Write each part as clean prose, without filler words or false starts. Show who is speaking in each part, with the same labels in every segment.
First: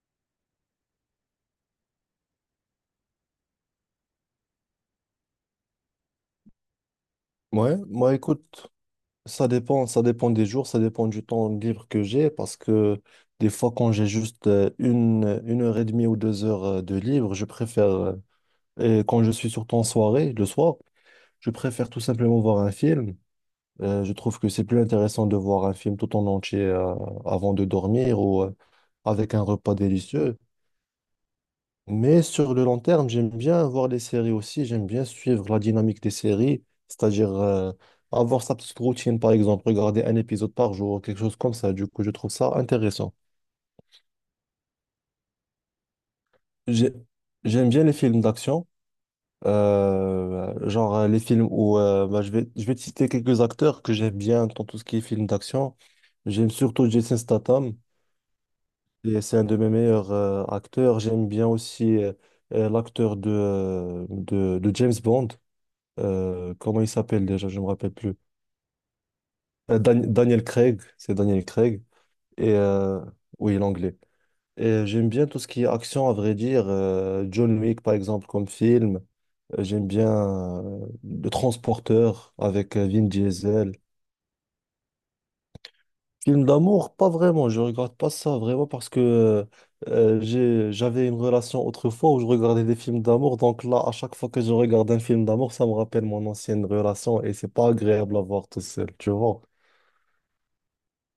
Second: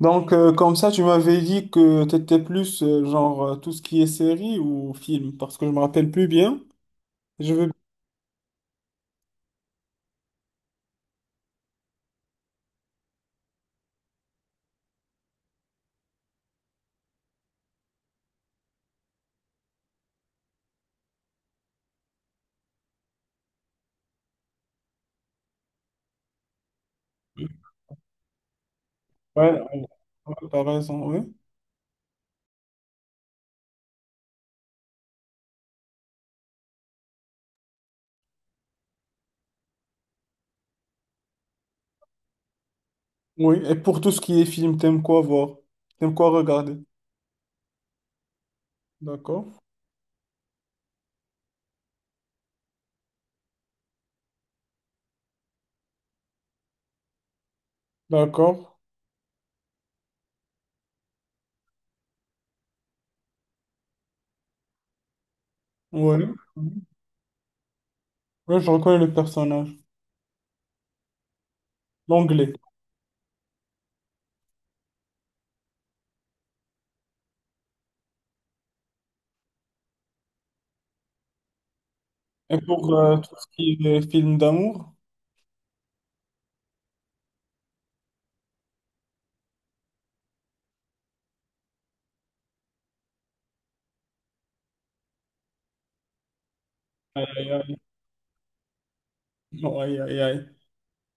Speaker 1: Comme ça, tu m'avais dit que tu étais plus tout ce qui est série ou film, parce que je me rappelle plus bien. Je veux.
Speaker 2: Ouais, moi écoute, ça dépend, des jours, ça dépend du temps libre que j'ai, parce que des fois quand j'ai juste une heure et demie ou deux heures de libre, je préfère, et quand je suis surtout en soirée, le soir, je préfère tout simplement voir un film. Je trouve que c'est plus intéressant de voir un film tout en entier avant de dormir ou avec un
Speaker 1: Ouais,
Speaker 2: repas
Speaker 1: ouais, ouais,
Speaker 2: délicieux.
Speaker 1: t'as raison, oui.
Speaker 2: Mais sur le long terme, j'aime bien voir les séries aussi, j'aime bien suivre la dynamique des séries, c'est-à-dire, avoir sa petite routine, par exemple, regarder un épisode par jour, quelque chose comme ça. Du coup, je trouve ça intéressant.
Speaker 1: Oui, et pour tout ce qui est film, t'aimes quoi voir? T'aimes quoi regarder?
Speaker 2: J'ai- J'aime bien les films d'action,
Speaker 1: D'accord.
Speaker 2: genre, les films où, bah, je vais te citer quelques acteurs que j'aime bien dans tout ce qui est films d'action. J'aime surtout Jason Statham,
Speaker 1: D'accord.
Speaker 2: et c'est un de mes meilleurs acteurs. J'aime bien aussi l'acteur de James Bond.
Speaker 1: Oui.
Speaker 2: Comment il s'appelle déjà, je me rappelle plus.
Speaker 1: Oui, je reconnais le personnage.
Speaker 2: Daniel Craig, c'est Daniel Craig. Et
Speaker 1: L'anglais.
Speaker 2: oui, l'anglais. Et j'aime bien tout ce qui est action, à vrai dire. John Wick, par exemple, comme film. J'aime bien Le Transporteur
Speaker 1: Et
Speaker 2: avec
Speaker 1: pour
Speaker 2: Vin
Speaker 1: tout ce
Speaker 2: Diesel.
Speaker 1: qui est film d'amour?
Speaker 2: Film d'amour, pas vraiment. Je regarde pas ça vraiment parce que j'avais une relation autrefois où je regardais des films d'amour. Donc là, à chaque fois que je regarde un film d'amour, ça me rappelle mon ancienne relation
Speaker 1: Aïe,
Speaker 2: et c'est
Speaker 1: aïe,
Speaker 2: pas
Speaker 1: aïe.
Speaker 2: agréable à voir tout seul, tu vois.
Speaker 1: Non, aïe, aïe, aïe.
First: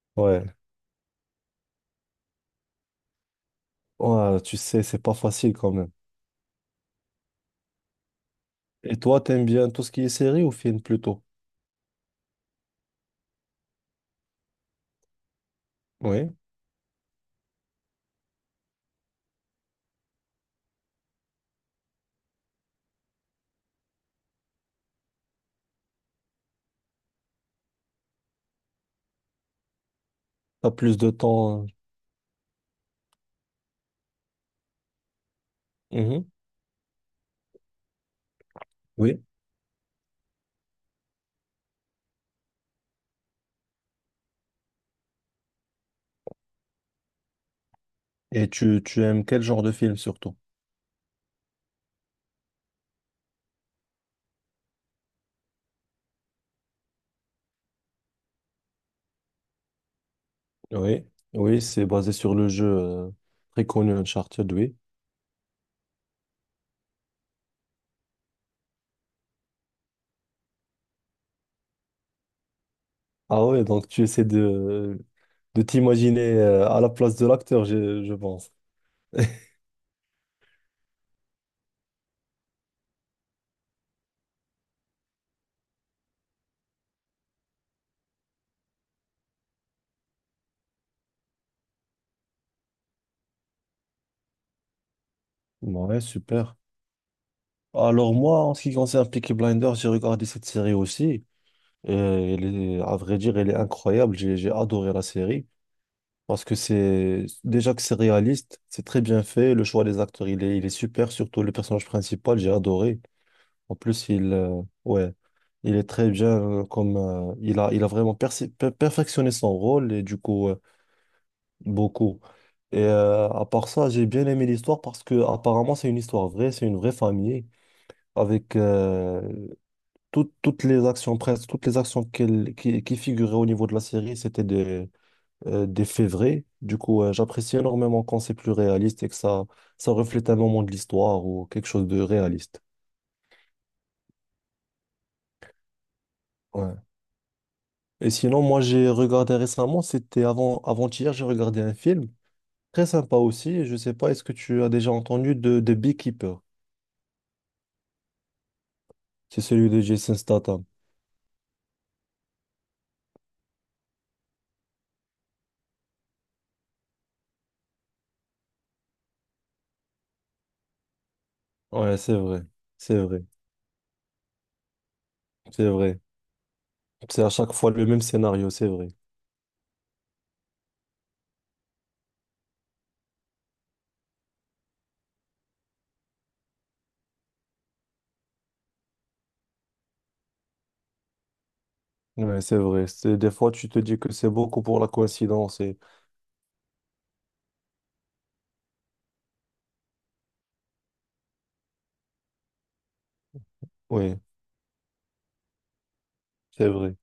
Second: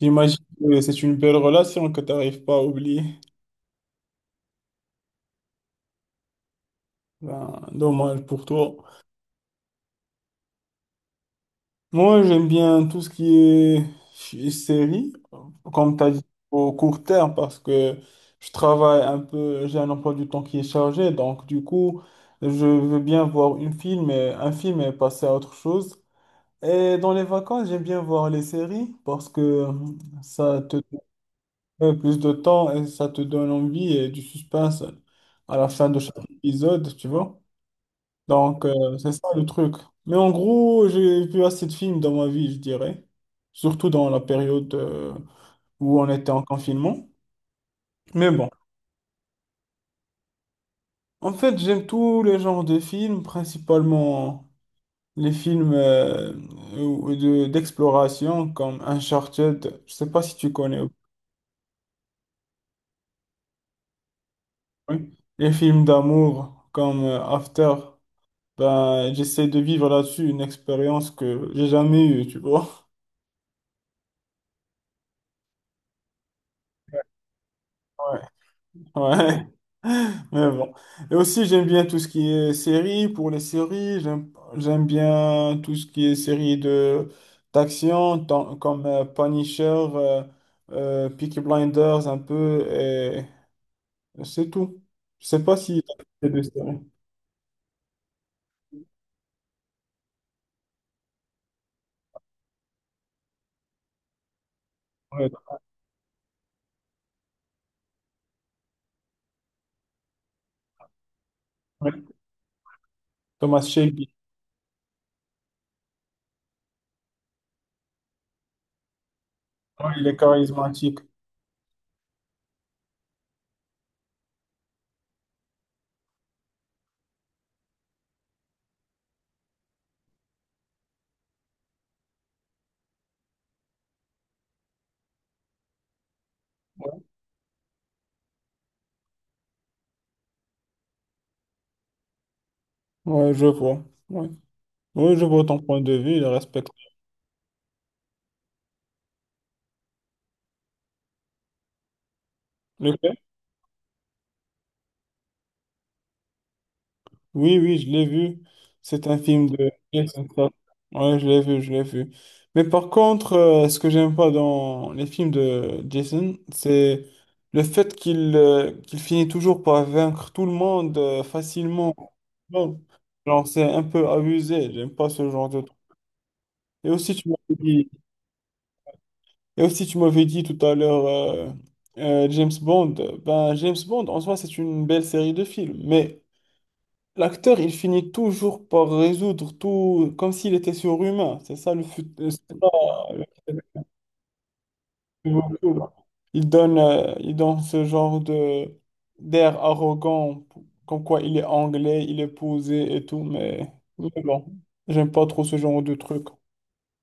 Speaker 1: J'imagine
Speaker 2: Ouais.
Speaker 1: que c'est une belle relation que tu n'arrives pas à oublier.
Speaker 2: Ouais, tu sais, c'est pas facile quand même.
Speaker 1: Ben, dommage pour toi.
Speaker 2: Et toi, t'aimes bien tout ce qui est série ou film plutôt?
Speaker 1: Moi, j'aime bien tout ce qui est série, comme tu as dit,
Speaker 2: Oui.
Speaker 1: au court terme, parce que je travaille un peu, j'ai un emploi du temps qui est chargé, donc du coup, je veux bien voir un film et passer à autre chose. Et dans les vacances, j'aime bien voir les séries parce que ça
Speaker 2: T'as
Speaker 1: te
Speaker 2: plus de temps.
Speaker 1: donne plus de temps et ça te donne envie et du suspense à la fin de
Speaker 2: Mhm.
Speaker 1: chaque épisode, tu vois. C'est
Speaker 2: Oui.
Speaker 1: ça le truc. Mais en gros, j'ai vu assez de films dans ma vie, je dirais. Surtout dans la période où on était en confinement. Mais
Speaker 2: Et
Speaker 1: bon,
Speaker 2: tu aimes quel genre de film surtout?
Speaker 1: en fait, j'aime tous les genres de films, principalement les films d'exploration comme Uncharted. Je sais pas si tu connais.
Speaker 2: Oui. Oui, c'est basé sur le jeu très connu Uncharted, oui.
Speaker 1: Oui. Les films d'amour comme After. Ben, j'essaie de vivre là-dessus une expérience que j'ai jamais eue, tu vois.
Speaker 2: Ah ouais, donc de t'imaginer à la place de l'acteur, je pense.
Speaker 1: Ouais. Mais bon. Et aussi, j'aime bien tout ce qui est série pour les séries. J'aime bien tout ce qui est série de d'action, comme Punisher, Peaky Blinders, un peu, et c'est tout. Je sais pas si
Speaker 2: Ouais,
Speaker 1: t'as fait des
Speaker 2: super.
Speaker 1: séries.
Speaker 2: Alors moi, en ce qui concerne Peaky Blinders, j'ai regardé cette série aussi. Et à vrai dire, elle est incroyable. J'ai adoré la
Speaker 1: Ouais,
Speaker 2: série. Parce que c'est déjà que c'est réaliste, c'est très bien fait. Le choix des acteurs, il est super, surtout le personnage
Speaker 1: ouais.
Speaker 2: principal, j'ai adoré.
Speaker 1: Thomas
Speaker 2: En plus,
Speaker 1: Shelby.
Speaker 2: ouais, il est très bien comme, il a vraiment perfectionné son
Speaker 1: Ouais,
Speaker 2: rôle et
Speaker 1: il est
Speaker 2: du coup,
Speaker 1: charismatique.
Speaker 2: beaucoup. Et à part ça, j'ai bien aimé l'histoire parce que apparemment, c'est une histoire vraie, c'est une vraie famille avec toutes les actions, presque toutes les actions qui figuraient au niveau de la série, c'était des faits vrais. Du coup, j'apprécie énormément quand c'est plus réaliste et ça reflète un moment de l'histoire ou quelque chose de réaliste.
Speaker 1: Ouais, je vois. Ouais. Ouais, je vois ton point de vue, je respecte.
Speaker 2: Ouais. Et sinon, moi, j'ai regardé récemment, c'était avant-hier, j'ai regardé un film très sympa aussi. Je sais pas, est-ce que tu as déjà entendu de Beekeeper?
Speaker 1: Oui, oui, je l'ai vu. C'est un
Speaker 2: C'est
Speaker 1: film
Speaker 2: celui
Speaker 1: de
Speaker 2: de Jason
Speaker 1: Jason Statham.
Speaker 2: Statham.
Speaker 1: Ouais, je l'ai vu, je l'ai vu. Mais par contre, ce que j'aime pas dans les films de Jason, c'est le fait qu'il finit toujours par vaincre tout le monde facilement.
Speaker 2: Ouais, c'est vrai,
Speaker 1: Bon,
Speaker 2: c'est vrai,
Speaker 1: genre, c'est un peu abusé. J'aime pas ce genre de
Speaker 2: c'est
Speaker 1: truc.
Speaker 2: vrai.
Speaker 1: Et aussi,
Speaker 2: C'est
Speaker 1: tu
Speaker 2: à chaque
Speaker 1: m'avais
Speaker 2: fois le
Speaker 1: dit,
Speaker 2: même scénario, c'est vrai.
Speaker 1: et aussi, tu m'avais dit tout à l'heure James Bond. Ben, James Bond, en soi, c'est une belle série de films. Mais l'acteur, il finit toujours par résoudre tout comme s'il était surhumain. C'est ça c'est
Speaker 2: Ouais, c'est
Speaker 1: ça,
Speaker 2: vrai. C'est,
Speaker 1: euh,
Speaker 2: des fois, tu te dis que c'est beaucoup pour la coïncidence. Et...
Speaker 1: il donne, il donne ce genre de d'air arrogant, comme quoi il est anglais, il est posé et tout, mais
Speaker 2: Oui.
Speaker 1: bon, j'aime pas trop ce genre de truc.
Speaker 2: C'est vrai.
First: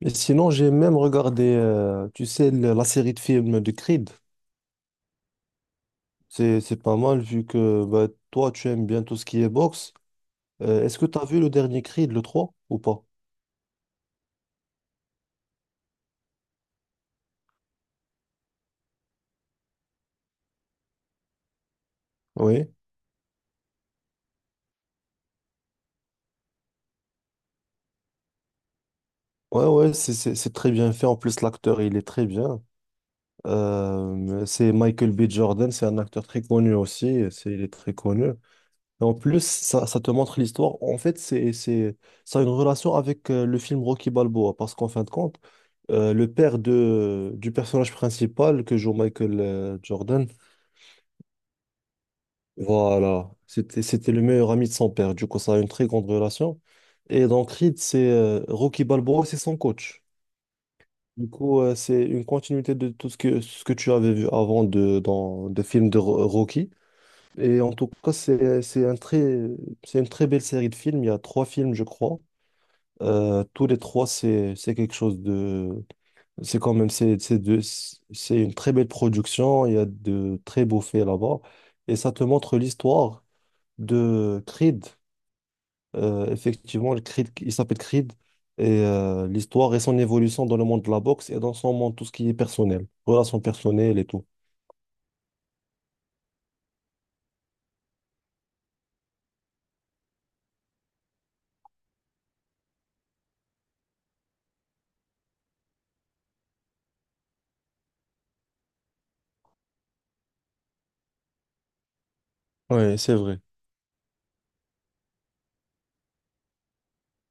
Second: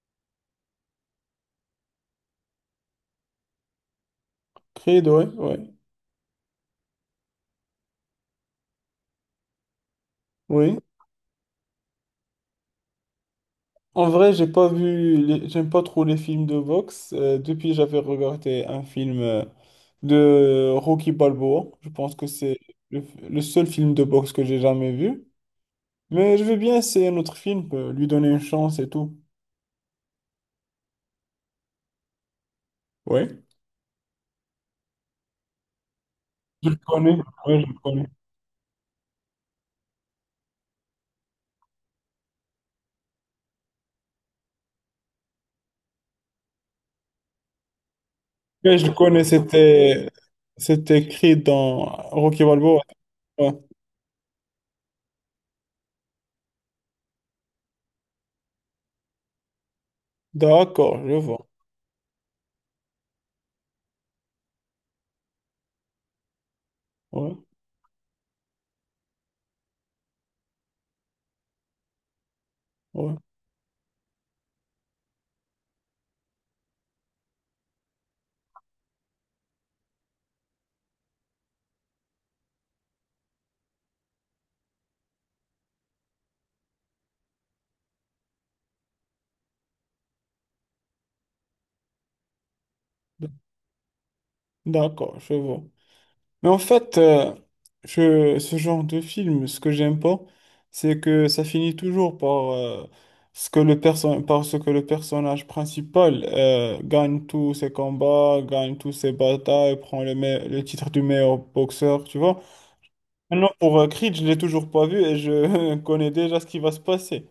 Speaker 2: Et sinon, j'ai même regardé, tu sais, la série de films de Creed.
Speaker 1: Creed, ouais, ouais,
Speaker 2: C'est pas mal vu que bah, toi, tu aimes bien tout ce qui est boxe.
Speaker 1: oui.
Speaker 2: Est-ce que tu as vu le dernier Creed, le 3 ou pas?
Speaker 1: En vrai, j'ai pas vu, j'aime pas trop les films de boxe. Depuis, j'avais regardé un film de Rocky Balboa. Je pense que c'est
Speaker 2: Oui.
Speaker 1: le, le seul film de boxe que j'ai jamais vu. Mais je vais bien essayer un autre film, lui donner une chance et tout.
Speaker 2: Ouais, ouais, c'est très bien fait. En plus, l'acteur, il est très bien.
Speaker 1: Oui.
Speaker 2: C'est Michael B. Jordan, c'est un acteur très
Speaker 1: Je
Speaker 2: connu
Speaker 1: le connais.
Speaker 2: aussi.
Speaker 1: Ouais,
Speaker 2: Il
Speaker 1: je
Speaker 2: est
Speaker 1: le
Speaker 2: très
Speaker 1: connais.
Speaker 2: connu. Et en plus, ça te montre l'histoire. En fait, ça a une relation avec le film Rocky Balboa, parce qu'en fin de compte, le père du personnage principal
Speaker 1: Ouais,
Speaker 2: que
Speaker 1: je le
Speaker 2: joue
Speaker 1: connais,
Speaker 2: Michael
Speaker 1: c'était,
Speaker 2: Jordan,
Speaker 1: c'était écrit dans Rocky Balboa.
Speaker 2: voilà,
Speaker 1: Ouais.
Speaker 2: c'était le meilleur ami de son père. Du coup, ça a une très grande relation. Et dans Creed, c'est Rocky Balboa, c'est son coach.
Speaker 1: D'accord, je
Speaker 2: Du
Speaker 1: vois.
Speaker 2: coup, c'est une continuité de tout ce que, tu avais vu dans des films de Rocky.
Speaker 1: Ouais,
Speaker 2: Et en tout cas, c'est une très belle série de films. Il y a trois films, je crois.
Speaker 1: ouais.
Speaker 2: Tous les trois, c'est quelque chose de... C'est quand même... c'est une très belle production. Il y a de très beaux faits là-bas. Et ça te montre l'histoire de Creed. Effectivement, le Creed, il s'appelle Creed. Et l'histoire et son évolution dans le monde de la boxe et dans son monde, tout ce qui est personnel. Relations personnelles et tout.
Speaker 1: D'accord, je vois. Mais en fait, je, ce genre de film, ce que j'aime pas, c'est que ça finit toujours par, ce que par ce que le personnage principal gagne tous ses combats, gagne tous ses batailles, prend le titre du meilleur boxeur, tu vois.
Speaker 2: Oui, c'est vrai.
Speaker 1: Maintenant, pour Creed, je l'ai toujours pas vu et je connais déjà ce qui va se passer.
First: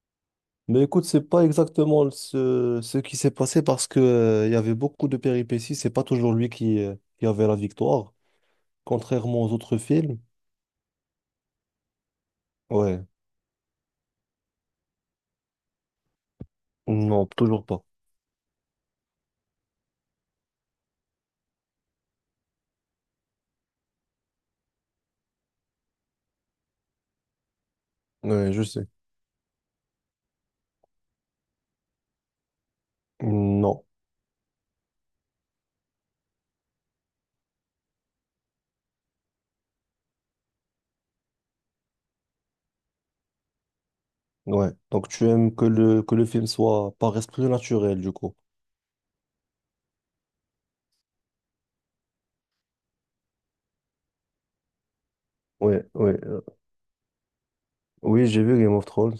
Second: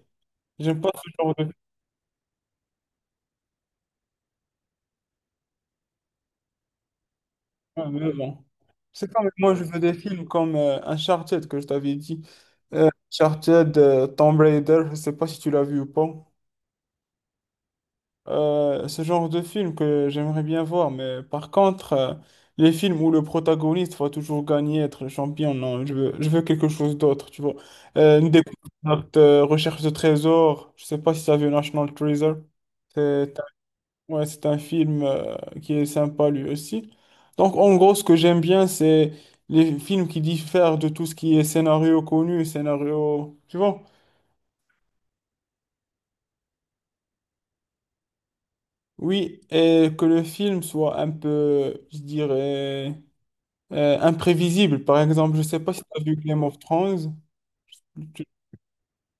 Speaker 1: J'aime
Speaker 2: Mais
Speaker 1: pas
Speaker 2: écoute,
Speaker 1: ce
Speaker 2: c'est
Speaker 1: genre
Speaker 2: pas
Speaker 1: de.
Speaker 2: exactement ce qui s'est passé parce que, il y avait beaucoup de péripéties. C'est pas toujours lui qui avait la
Speaker 1: Ouais, mais
Speaker 2: victoire,
Speaker 1: bon. C'est comme
Speaker 2: contrairement aux
Speaker 1: moi, je veux
Speaker 2: autres
Speaker 1: des
Speaker 2: films.
Speaker 1: films comme Uncharted que je t'avais dit.
Speaker 2: Ouais,
Speaker 1: Uncharted, Tomb Raider, je sais pas si tu l'as vu ou pas.
Speaker 2: non, toujours pas.
Speaker 1: Ce genre de film que j'aimerais bien voir, mais par contre, les films où le protagoniste va toujours gagner, être le champion, non, je veux quelque chose d'autre, tu vois. Une
Speaker 2: Ouais, je sais.
Speaker 1: découverte, recherche de trésors, je sais pas si ça vu National Treasure. C'est.
Speaker 2: Non,
Speaker 1: Ouais, c'est un film qui est sympa lui aussi. Donc, en gros, ce que j'aime bien, c'est les films qui diffèrent de tout ce qui est scénario connu, scénario, tu vois?
Speaker 2: ouais. Donc tu aimes que que le film soit par esprit naturel, du coup.
Speaker 1: Oui, et que le film soit un peu, je dirais, imprévisible. Par exemple, je sais pas si
Speaker 2: Ouais,
Speaker 1: tu as
Speaker 2: ouais.
Speaker 1: vu Game of Thrones. Tu-
Speaker 2: Oui, j'ai vu Game of Thrones.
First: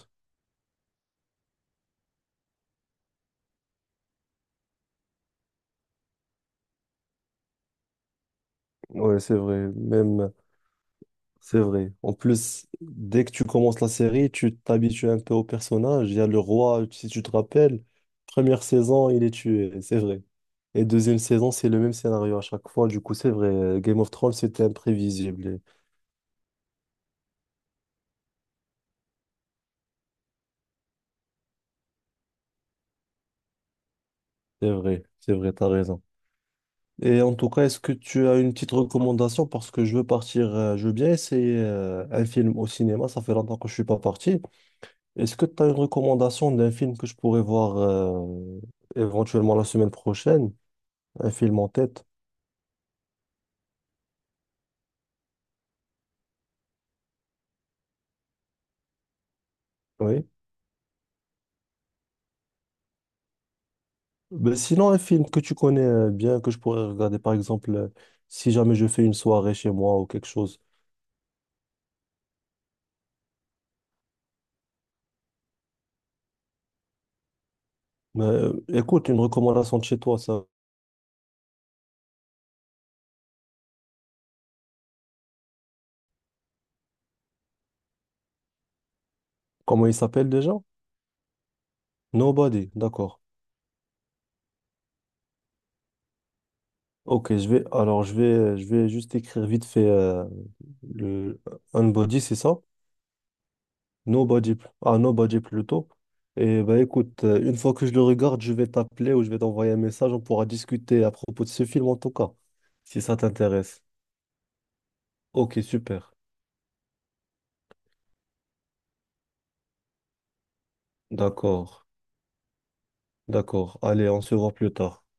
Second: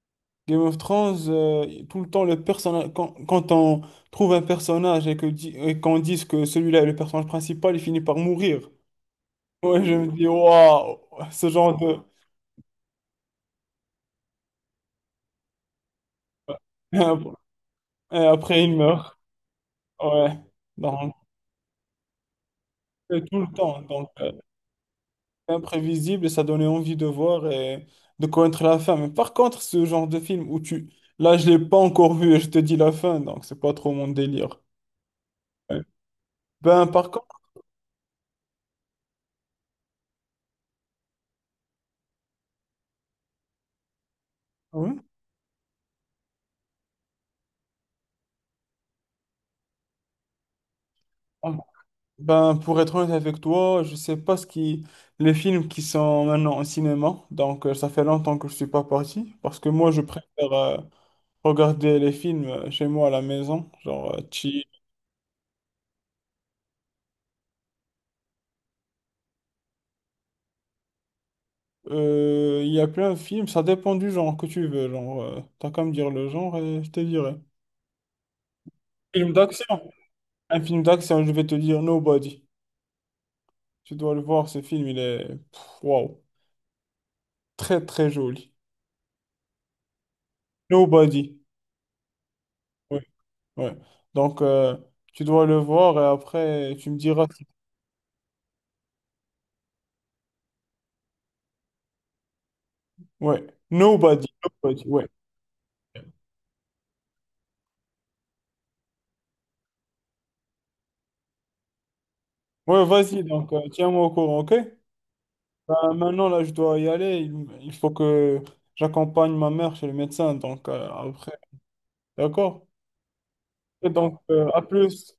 Speaker 1: Game of Thrones, tout le temps, le personnage, quand on trouve un personnage et et qu'on dise que celui-là est le personnage principal, il finit par mourir.
Speaker 2: Ouais, c'est vrai.
Speaker 1: Ouais, je me dis,
Speaker 2: Même.
Speaker 1: waouh, ce
Speaker 2: C'est
Speaker 1: genre
Speaker 2: vrai.
Speaker 1: de,
Speaker 2: En plus, dès que tu commences la série, tu t'habitues un peu au personnage. Il y a le roi,
Speaker 1: Et
Speaker 2: si
Speaker 1: ap-
Speaker 2: tu te rappelles,
Speaker 1: et après,
Speaker 2: première
Speaker 1: il
Speaker 2: saison,
Speaker 1: meurt.
Speaker 2: il est tué, c'est vrai.
Speaker 1: Ouais.
Speaker 2: Et
Speaker 1: Donc,
Speaker 2: deuxième saison, c'est le même scénario à chaque fois. Du coup,
Speaker 1: c'est
Speaker 2: c'est
Speaker 1: tout le temps.
Speaker 2: vrai. Game of Thrones, c'était
Speaker 1: C'est
Speaker 2: imprévisible.
Speaker 1: imprévisible et ça donnait envie de voir et de connaître la fin. Mais par contre, ce genre de film où tu. Là, je l'ai pas encore vu et je te dis la fin, donc c'est pas trop mon délire.
Speaker 2: C'est vrai, t'as
Speaker 1: Ouais.
Speaker 2: raison.
Speaker 1: Ben, par
Speaker 2: Et
Speaker 1: contre,
Speaker 2: en tout cas, est-ce que tu as une petite recommandation? Parce que je veux partir, je veux bien essayer un film au cinéma. Ça fait longtemps que je suis pas parti.
Speaker 1: oui.
Speaker 2: Est-ce que tu as une recommandation d'un film que je pourrais voir éventuellement la semaine prochaine? Un film
Speaker 1: Pardon.
Speaker 2: en tête,
Speaker 1: Ben, pour être honnête avec toi, je sais pas ce qui. Les films qui sont maintenant au cinéma. Donc, ça fait longtemps que je suis pas parti. Parce que moi, je
Speaker 2: oui.
Speaker 1: préfère regarder les films chez moi à la maison. Genre,
Speaker 2: Mais
Speaker 1: chill.
Speaker 2: sinon, un film que tu connais bien, que je pourrais regarder, par exemple, si jamais je fais une soirée chez moi ou quelque chose.
Speaker 1: Il y a plein de films, ça dépend du genre que tu veux. Genre, t'as qu'à me dire le genre et je te dirai.
Speaker 2: Mais écoute, une
Speaker 1: Film
Speaker 2: recommandation de
Speaker 1: d'action.
Speaker 2: chez toi, ça.
Speaker 1: Un film d'action, je vais te dire Nobody. Tu dois le voir, ce film, il est pff, waouh. Très, très joli.
Speaker 2: Comment il s'appelle déjà?
Speaker 1: Nobody.
Speaker 2: Nobody,
Speaker 1: Ouais,
Speaker 2: d'accord.
Speaker 1: ouais. Donc, tu dois le voir et après, tu me diras
Speaker 2: Ok,
Speaker 1: si-.
Speaker 2: je vais, alors je vais juste écrire vite fait le Unbody, c'est ça?
Speaker 1: Ouais. Nobody.
Speaker 2: Nobody,
Speaker 1: Nobody. Ouais.
Speaker 2: Nobody plutôt. Et bah écoute, une fois que je le regarde, je vais t'appeler ou je vais t'envoyer un message, on pourra discuter à propos de ce film en tout cas,
Speaker 1: Ouais,
Speaker 2: si ça
Speaker 1: vas-y, donc,
Speaker 2: t'intéresse.
Speaker 1: tiens-moi au courant, ok?
Speaker 2: Ok,
Speaker 1: Ben,
Speaker 2: super.
Speaker 1: maintenant, là, je dois y aller. Il faut que j'accompagne ma mère chez le médecin, donc, après.
Speaker 2: D'accord.
Speaker 1: D'accord?
Speaker 2: D'accord.
Speaker 1: Et
Speaker 2: Allez,
Speaker 1: donc,
Speaker 2: on se voit
Speaker 1: à
Speaker 2: plus tard.
Speaker 1: plus.